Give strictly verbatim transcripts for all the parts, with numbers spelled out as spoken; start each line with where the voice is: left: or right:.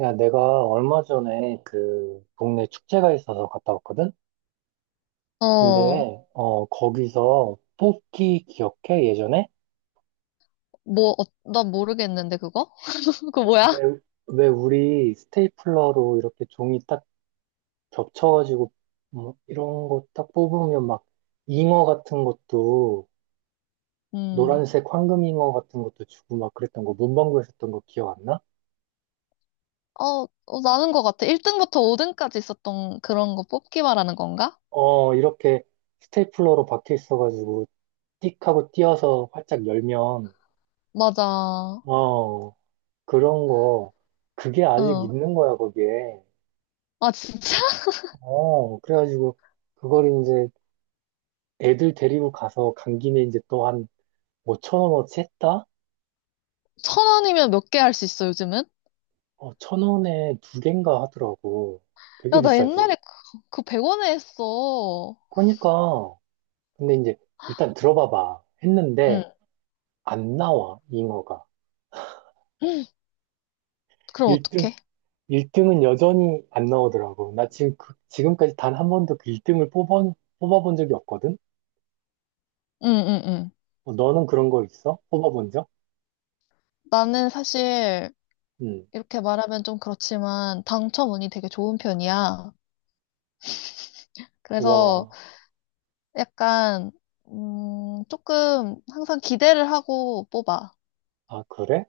right: 야, 내가 얼마 전에 그 동네 축제가 있어서 갔다 왔거든? 근데,
left: 어,
right: 어, 거기서 뽑기 기억해? 예전에?
left: 뭐, 어, 나 모르겠는데, 그거? 그거 뭐야?
right: 왜, 왜 우리 스테이플러로 이렇게 종이 딱 겹쳐가지고, 뭐 이런 거 딱 뽑으면 막 잉어 같은 것도,
left: 음,
right: 노란색 황금 잉어 같은 것도 주고 막 그랬던 거, 문방구에서 했던 거 기억 안 나?
left: 어, 어, 나는 것 같아. 일 등부터 오 등까지 있었던 그런 거 뽑기 말하는 건가?
right: 어, 이렇게 스테이플러로 박혀 있어가지고, 띡 하고 띄어서 활짝 열면,
left: 맞아. 어.
right: 어, 그런 거, 그게 아직 있는 거야, 거기에.
left: 아, 진짜?
right: 어, 그래가지고, 그걸 이제 애들 데리고 가서 간 김에 이제 또 한 5천 원어치 했다?
left: 천 원이면 몇 개 할 수 있어, 요즘은?
right: 어, 천 원에 두 갠가 하더라고. 되게
left: 야, 나
right: 비싸지.
left: 옛날에 그, 그 백 원에 했어.
right: 그러니까, 근데 이제 일단 들어봐봐. 했는데,
left: 응.
right: 안 나와, 잉어가.
left: 그럼
right: 일 등,
left: 어떡해?
right: 일등은 여전히 안 나오더라고. 나 지금, 그- 지금까지 단 한 번도 그 일 등을 뽑아, 뽑아본 적이 없거든?
left: 응, 응, 응.
right: 어, 너는 그런 거 있어? 뽑아본 적?
left: 나는 사실,
right: 응.
left: 이렇게 말하면 좀 그렇지만, 당첨운이 되게 좋은 편이야. 그래서,
right: 와,
left: 약간, 음, 조금 항상 기대를 하고 뽑아.
right: 아, 그래?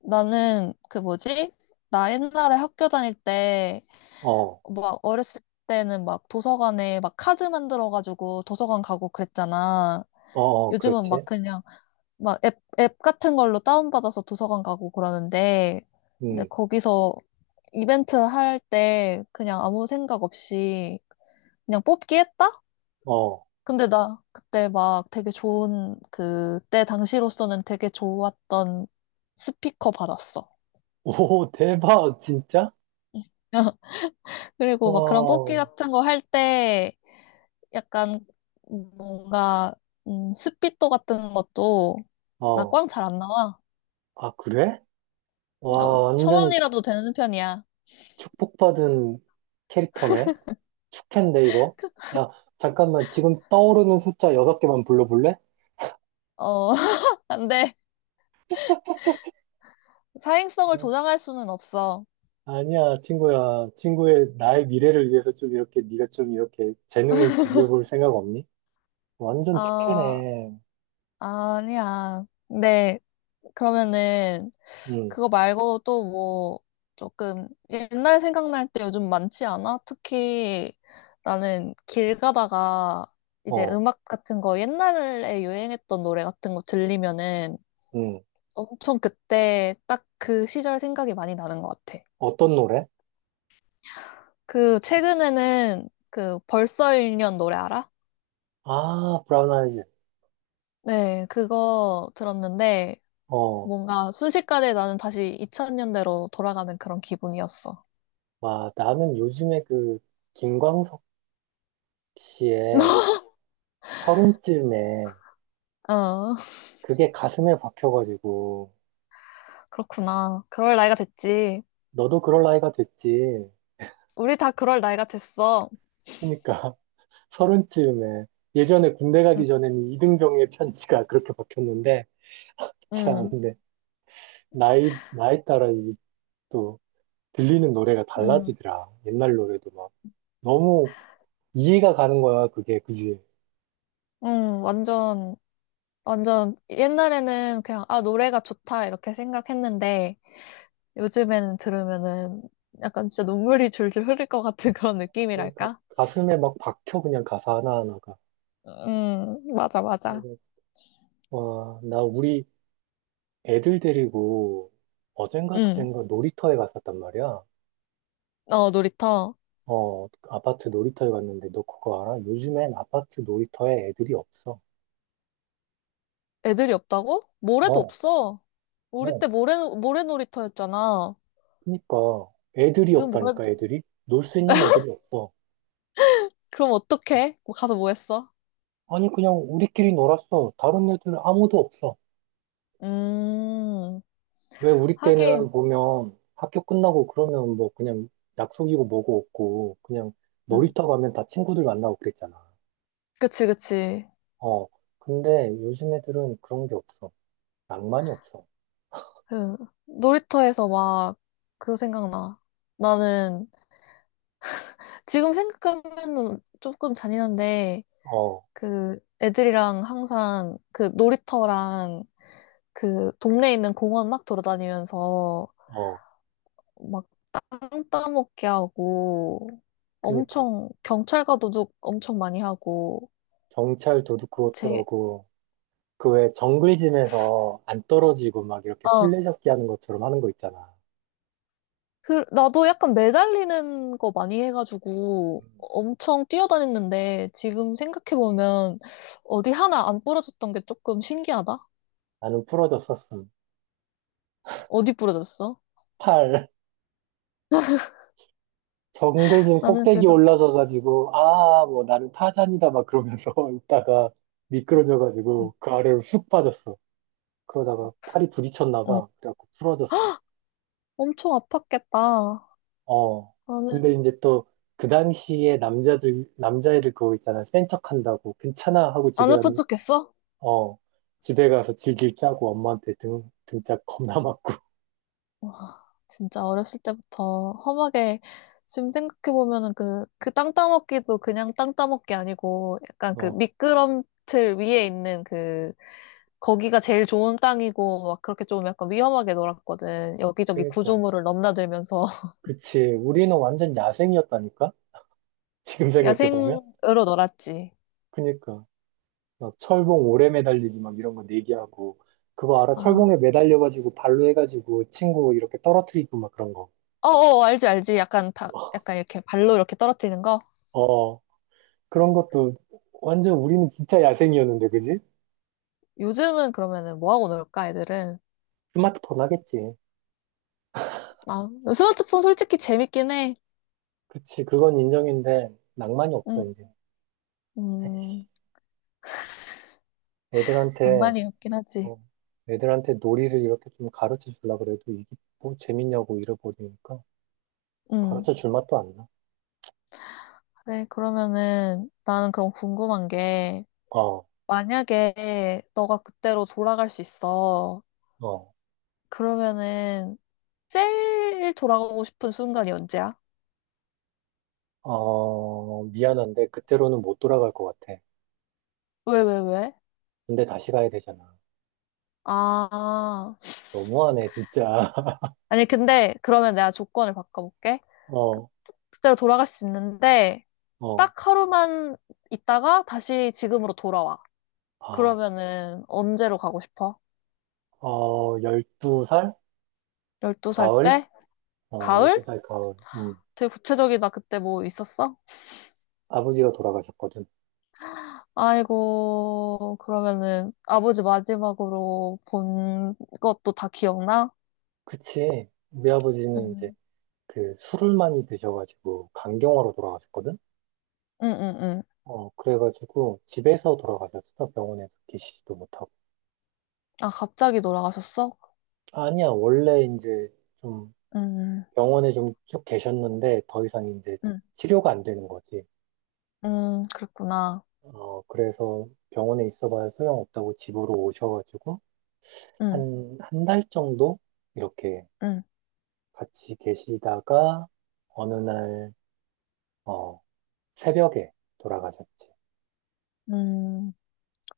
left: 나는 그 뭐지? 나 옛날에 학교 다닐 때,
right: 어, 어,
left: 막 어렸을 때는 막 도서관에 막 카드 만들어가지고 도서관 가고 그랬잖아.
right: 어,
left: 요즘은 막
right: 그렇지.
left: 그냥 막 앱, 앱 같은 걸로 다운받아서 도서관 가고 그러는데, 근데
right: 음,
left: 거기서 이벤트 할 때 그냥 아무 생각 없이 그냥 뽑기 했다?
right: 어.
left: 근데 나 그때 막 되게 좋은, 그때 당시로서는 되게 좋았던 스피커 받았어.
right: 오, 대박, 진짜?
left: 그리고 막 그런 뽑기
right: 와,
left: 같은 거 할 때 약간 뭔가, 음, 스피또 같은 것도 나
right: 어.
left: 꽝 잘 안 나와.
right: 아, 그래?
left: 나
right: 와,
left: 천
right: 완전히 축,
left: 원이라도 되는 편이야.
right: 축복받은 캐릭터네. 축캔데, 이거? 야, 잠깐만, 지금 떠오르는 숫자 여섯 개만 불러볼래?
left: 어, 근데 사행성을
right: 어,
left: 조장할 수는 없어.
right: 아니야, 친구야. 친구의 나의 미래를 위해서 좀 이렇게, 네가 좀 이렇게 재능을 기부해볼 생각 없니? 완전
left: 아,
right: 축캐네.
left: 아니야. 네, 그러면은
right: 응.
left: 그거 말고 또 뭐, 조금 옛날 생각날 때 요즘 많지 않아? 특히 나는 길 가다가 이제
right: 어,
left: 음악 같은 거 옛날에 유행했던 노래 같은 거 들리면은
right: 응.
left: 엄청 그때 딱 그 시절 생각이 많이 나는 것 같아.
right: 어떤 노래?
left: 그 최근에는 그 벌써 일 년 노래 알아?
right: 아, 브라운 아이즈.
left: 네, 그거 들었는데
right: 어.
left: 뭔가 순식간에 나는 다시 이천년대로 돌아가는 그런 기분이었어.
right: 와, 나는 요즘에 그 김광석 씨의 서른쯤에
left: 어,
right: 그게 가슴에 박혀가지고
left: 그렇구나. 그럴 나이가 됐지.
right: 너도 그럴 나이가 됐지.
left: 우리 다 그럴 나이가 됐어.
right: 그러니까 서른쯤에 예전에 군대
left: 응,
right: 가기 전에는 이등병의 편지가 그렇게 박혔는데 참,
left: 응,
right: 근데 나이 나이 따라 이또 들리는 노래가
left: 응,
right: 달라지더라. 옛날 노래도 막 너무 이해가 가는 거야 그게 그지.
left: 응, 완전, 완전, 옛날에는 그냥, 아, 노래가 좋다, 이렇게 생각했는데, 요즘에는 들으면은, 약간 진짜 눈물이 줄줄 흐를 것 같은 그런
right: 그러니까
left: 느낌이랄까?
right: 가슴에 막 박혀 그냥 가사 하나하나가.
left: 응, 맞아, 맞아.
right: 그래서 와, 나 우리 애들 데리고 어젠가
left: 응,
right: 그젠가 놀이터에 갔었단 말이야.
left: 어, 놀이터.
right: 어, 아파트 놀이터에 갔는데 너 그거 알아? 요즘엔 아파트 놀이터에 애들이 없어.
left: 애들이 없다고? 모래도
right: 어,
left: 없어. 우리
right: 어.
left: 때 모래, 모래 놀이터였잖아.
right: 그니까 애들이
left: 요즘 모래,
right: 없다니까 애들이? 놀 수 있는 애들이 없어.
left: 그럼 어떡해? 뭐 가서 뭐 했어?
right: 아니 그냥 우리끼리 놀았어. 다른 애들은 아무도 없어.
left: 음,
right: 왜 우리 때는
left: 하긴,
right: 보면 학교 끝나고 그러면 뭐 그냥 약속이고 뭐고 없고 그냥
left: 응.
right: 놀이터 가면 다 친구들 만나고 그랬잖아.
left: 그치, 그치.
right: 어, 근데 요즘 애들은 그런 게 없어. 낭만이 없어.
left: 그 놀이터에서 막 그거 생각나. 나는 지금 생각하면은 조금 잔인한데
right: 어,
left: 그 애들이랑 항상 그 놀이터랑 그 동네에 있는 공원 막 돌아다니면서
right: 어,
left: 막 땅 따먹게 하고
right: 그니까.
left: 엄청 경찰과도둑 엄청 많이 하고
right: 경찰 도둑
left: 제
right: 그것더라고. 그 왜 정글짐에서 안 떨어지고 막 이렇게
left: 어
right: 술래잡기 하는 것처럼 하는 거 있잖아.
left: 그, 나도 약간 매달리는 거 많이 해가지고
right: 음.
left: 엄청 뛰어다녔는데 지금 생각해보면 어디 하나 안 부러졌던 게 조금 신기하다?
right: 나는 부러졌었음.
left: 어디 부러졌어?
right: 팔. 정글짐
left: 나는
right: 꼭대기
left: 그래도,
right: 올라가가지고, 아, 뭐 나는 타잔이다 막 그러면서 있다가
left: 음,
right: 미끄러져가지고 그 아래로 쑥 빠졌어. 그러다가 팔이 부딪혔나
left: 어,
right: 봐. 그래갖고 부러졌어.
left: 엄청 아팠겠다.
right: 어.
left: 나는
right: 근데 이제 또 그 당시에 남자들, 남자애들 그거 있잖아. 센 척한다고. 괜찮아 하고
left: 안
right: 집에
left: 아픈
right: 갔는데
left: 척했어?
right: 어, 집에 가서 질질 짜고 엄마한테 등, 등짝 겁나 맞고.
left: 와, 진짜 어렸을 때부터 험하게 지금 생각해보면은 그, 그 땅 따먹기도 그냥 땅 따먹기 아니고 약간 그
right: 어,
left: 미끄럼틀 위에 있는 그 거기가 제일 좋은 땅이고 막 그렇게 좀 약간 위험하게 놀았거든. 여기저기
right: 그니까.
left: 구조물을 넘나들면서
right: 그치. 우리는 완전 야생이었다니까? 지금 생각해보면?
left: 야생으로 놀았지.
right: 그니까. 막 철봉 오래 매달리기 막 이런 거 내기하고. 그거 알아?
left: 아,
right: 철봉에 매달려가지고 발로 해가지고 친구 이렇게 떨어뜨리고 막 그런 거.
left: 어어 알지 알지. 약간 다 약간 이렇게 발로 이렇게 떨어뜨리는 거.
right: 어, 그런 것도 완전 우리는 진짜 야생이었는데, 그지?
left: 요즘은 그러면은 뭐 하고 놀까 애들은?
right: 스마트폰 하겠지.
left: 아, 스마트폰 솔직히 재밌긴 해.
right: 그치. 그건 인정인데 낭만이 없어,
left: 음,
right: 이제.
left: 음,
right: 애들한테
left: 낭만이 없긴 하지.
right: 어, 애들한테 놀이를 이렇게 좀 가르쳐 주려 그래도 이게 뭐 재밌냐고 잃어버리니까
left: 음,
right: 가르쳐 줄 맛도 안 나.
left: 그래 그러면은 나는 그럼 궁금한 게
right: 어,
left: 만약에 너가 그때로 돌아갈 수 있어.
right: 어,
left: 그러면은 제일 돌아가고 싶은 순간이 언제야?
right: 어, 미안한데 그때로는 못 돌아갈 것 같아.
left: 왜, 왜, 왜?
right: 근데 다시 가야 되잖아.
left: 아,
right: 너무하네, 진짜.
left: 아니, 근데 그러면 내가 조건을 바꿔볼게. 그-
right: 어,
left: 그때로 돌아갈 수 있는데,
right: 어,
left: 딱 하루만 있다가 다시 지금으로 돌아와.
right: 아,
left: 그러면은 언제로 가고 싶어?
right: 어, 열두 살?
left: 열두 살
right: 가을?
left: 때?
right: 어,
left: 가을?
right: 열두 살 가을. 음,
left: 되게 구체적이다. 그때 뭐 있었어?
right: 아버지가 돌아가셨거든.
left: 아이고, 그러면은 아버지 마지막으로 본 것도 다 기억나?
right: 그치. 우리 아버지는 이제
left: 음,
right: 그 술을 많이 드셔가지고 간경화로 돌아가셨거든.
left: 응, 응, 응.
right: 어, 그래가지고 집에서 돌아가셨어. 병원에서 계시지도 못하고.
left: 아, 갑자기 돌아가셨어?
right: 아니야, 원래 이제 좀
left: 음.
right: 병원에 좀 쭉 계셨는데 더 이상 이제
left: 음.
right: 치료가 안 되는 거지.
left: 음, 그랬구나.
right: 어, 그래서 병원에 있어봐야 소용없다고 집으로 오셔가지고
left: 응,
right: 한, 한 달 정도 이렇게
left: 응,
right: 같이 계시다가 어느 날, 어, 새벽에 돌아가셨지.
left: 음.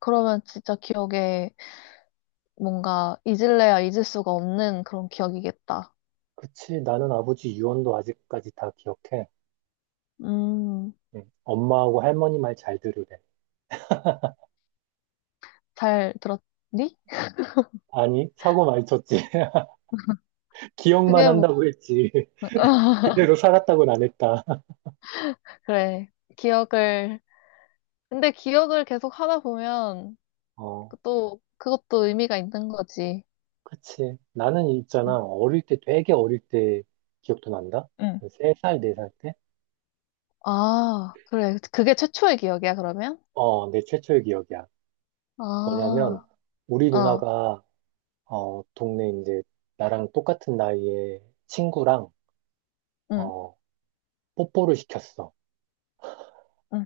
left: 그러면 진짜 기억에 뭔가 잊을래야 잊을 수가 없는 그런 기억이겠다.
right: 그치, 나는 아버지 유언도 아직까지 다 기억해.
left: 음,
right: 응. 엄마하고 할머니 말 잘 들으래.
left: 잘 들었니?
right: 아니, 사고 많이 쳤지. 기억만
left: 그게 뭐,
right: 한다고 했지. 그대로 살았다고는 안 했다.
left: 그래. 기억을, 근데 기억을 계속 하다 보면
right: 어,
left: 또 그것도 의미가 있는 거지.
right: 그치. 나는 있잖아.
left: 응,
right: 어릴 때, 되게 어릴 때 기억도 난다?
left: 응.
right: 한 세 살, 네 살 때?
left: 아, 그래. 그게 최초의 기억이야, 그러면?
right: 어, 내 최초의 기억이야.
left: 아,
right: 뭐냐면, 우리
left: 어,
right: 누나가, 어, 동네 이제, 나랑 똑같은 나이에 친구랑,
left: 응,
right: 어, 뽀뽀를 시켰어.
left: 응.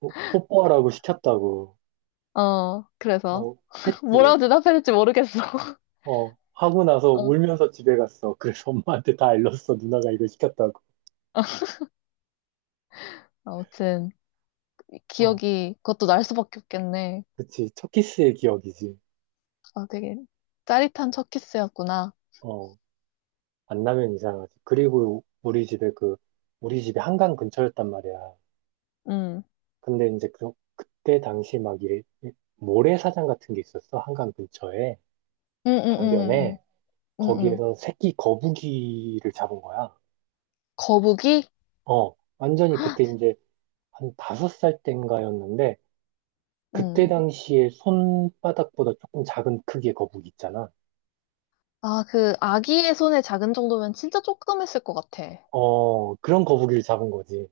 right: 뽀- 뽀뽀하라고 시켰다고,
left: 어, 그래서.
right: 어, 했지.
left: 뭐라고 대답해야 될지 모르겠어.
right: 어, 하고 나서
left: 어,
right: 울면서 집에 갔어. 그래서 엄마한테 다 일렀어. 누나가 이걸 시켰다고.
left: 아무튼.
right: 어,
left: 기억이 그것도 날 수밖에 없겠네.
right: 그치. 첫 키스의 기억이지.
left: 아, 되게 짜릿한 첫 키스였구나.
right: 어, 만나면 이상하지. 그리고 우리 집에 그, 우리 집이 한강 근처였단 말이야.
left: 음,
right: 근데 이제 그, 그때 당시 막 이, 이 모래사장 같은 게 있었어. 한강 근처에.
left: 음, 음, 음, 음,
right: 강변에.
left: 음. 음. 음.
right: 거기에서 새끼 거북이를 잡은 거야.
left: 거북이?
right: 어, 완전히 그때 이제 한 다섯 살 땐가였는데,
left: 음.
right: 그때 당시에 손바닥보다 조금 작은 크기의 거북이 있잖아.
left: 아, 그 아기의 손의 작은 정도면 진짜 조금 했을 것 같아.
right: 어, 그런 거북이를 잡은 거지.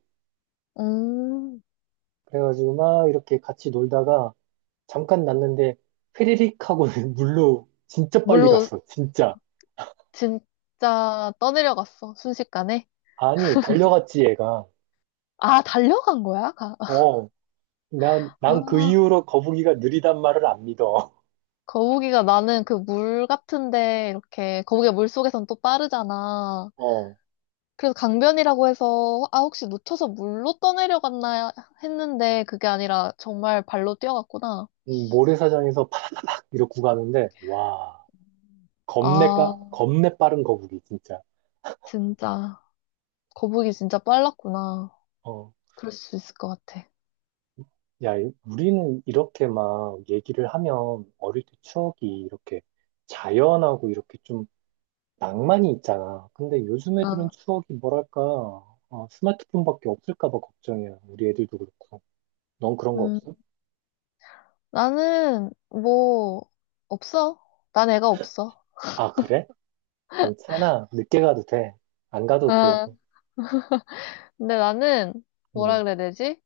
left: 음,
right: 그래가지고 막 이렇게 같이 놀다가 잠깐 났는데 휘리릭 하고 물로 진짜 빨리
left: 물로
right: 갔어. 진짜.
left: 진짜 떠내려갔어, 순식간에.
right: 아니, 달려갔지, 얘가.
left: 아, 달려간 거야? 가-
right: 어, 난, 난 그
left: 아,
right: 이후로 거북이가 느리단 말을 안 믿어.
left: 거북이가 나는 그 물 같은데, 이렇게, 거북이가 물 속에선 또 빠르잖아.
right: 어,
left: 그래서 강변이라고 해서 아 혹시 놓쳐서 물로 떠내려갔나 했는데 그게 아니라 정말 발로 뛰어갔구나.
right: 음, 모래사장에서 팍 이러고 가는데, 와, 겁내
left: 아
right: 까, 겁내 빠른 거북이, 진짜.
left: 진짜 거북이 진짜 빨랐구나.
right: 어,
left: 그럴 수 있을 것 같아.
right: 야, 이- 우리는 이렇게 막 얘기를 하면 어릴 때 추억이 이렇게 자연하고 이렇게 낭만이 있잖아. 근데 요즘 애들은
left: 어,
right: 추억이 뭐랄까, 어, 스마트폰밖에 없을까 봐 걱정이야. 우리 애들도 그렇고. 넌 그런 거
left: 음
right: 없어?
left: 나는 뭐 없어. 난 애가 없어.
right: 아, 그래? 괜찮아. 늦게 가도 돼. 안 가도
left: 아
right: 되고.
left: 근데 나는 뭐라
right: 음,
left: 그래야 되지?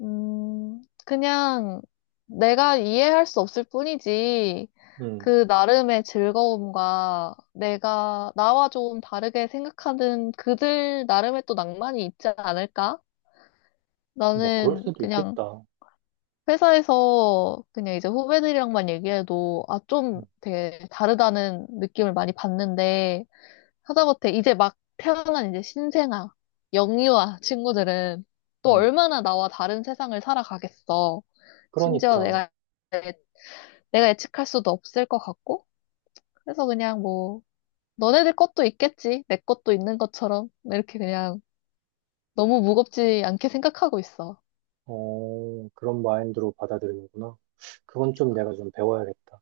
left: 음 그냥 내가 이해할 수 없을 뿐이지.
right: 음.
left: 그 나름의 즐거움과 내가 나와 좀 다르게 생각하는 그들 나름의 또 낭만이 있지 않을까?
right: 뭐, 그럴
left: 나는
right: 수도
left: 그냥
right: 있겠다.
left: 회사에서 그냥 이제 후배들이랑만 얘기해도 아, 좀
right: 음,
left: 되게 다르다는 느낌을 많이 받는데 하다못해 이제 막 태어난 이제 신생아, 영유아 친구들은 또
right: 음.
left: 얼마나 나와 다른 세상을 살아가겠어. 심지어
right: 그러니까,
left: 내가, 내가 예측할 수도 없을 것 같고. 그래서 그냥 뭐 너네들 것도 있겠지. 내 것도 있는 것처럼. 이렇게 그냥 너무 무겁지 않게 생각하고 있어.
right: 어, 그런 마인드로 받아들이는구나. 그건 좀 내가 좀 배워야겠다.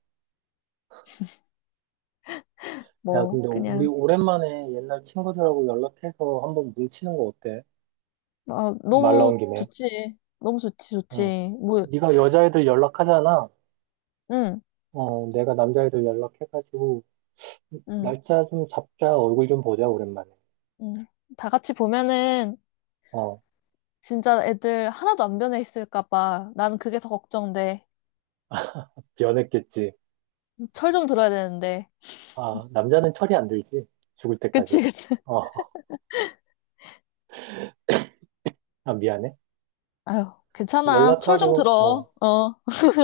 right: 야,
left: 뭐,
right: 근데 우리
left: 그냥,
right: 오랜만에 옛날 친구들하고 연락해서 한번 뭉치는 거 어때?
left: 아,
right: 말
left: 너무
right: 나온 김에.
left: 좋지. 너무 좋지,
right: 응.
left: 좋지. 뭐,
right: 네가 여자애들 연락하잖아.
left: 응,
right: 어, 내가 남자애들 연락해가지고,
left: 응,
right: 날짜 좀 잡자, 얼굴 좀 보자, 오랜만에.
left: 응. 다 같이 보면은
right: 어,
left: 진짜 애들 하나도 안 변해 있을까 봐. 난 그게 더 걱정돼.
right: 변했겠지.
left: 철 좀 들어야 되는데.
right: 아, 남자는 철이 안 들지. 죽을 때까지.
left: 그치, 그치.
right: 어, 아, 미안해.
left: 아유, 괜찮아. 철 좀
right: 연락하고, 어,
left: 들어. 어,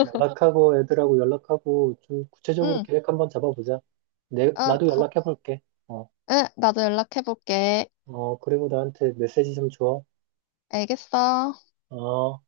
right: 연락하고, 애들하고 연락하고, 좀 구체적으로
left: 응.
right: 계획 한번 잡아보자. 내,
left: 아,
right: 나도
left: 거,
right: 연락해볼게. 어,
left: 응, 나도 연락해볼게.
right: 어, 그리고 나한테 메시지 좀 줘.
left: 알겠어.
right: 어.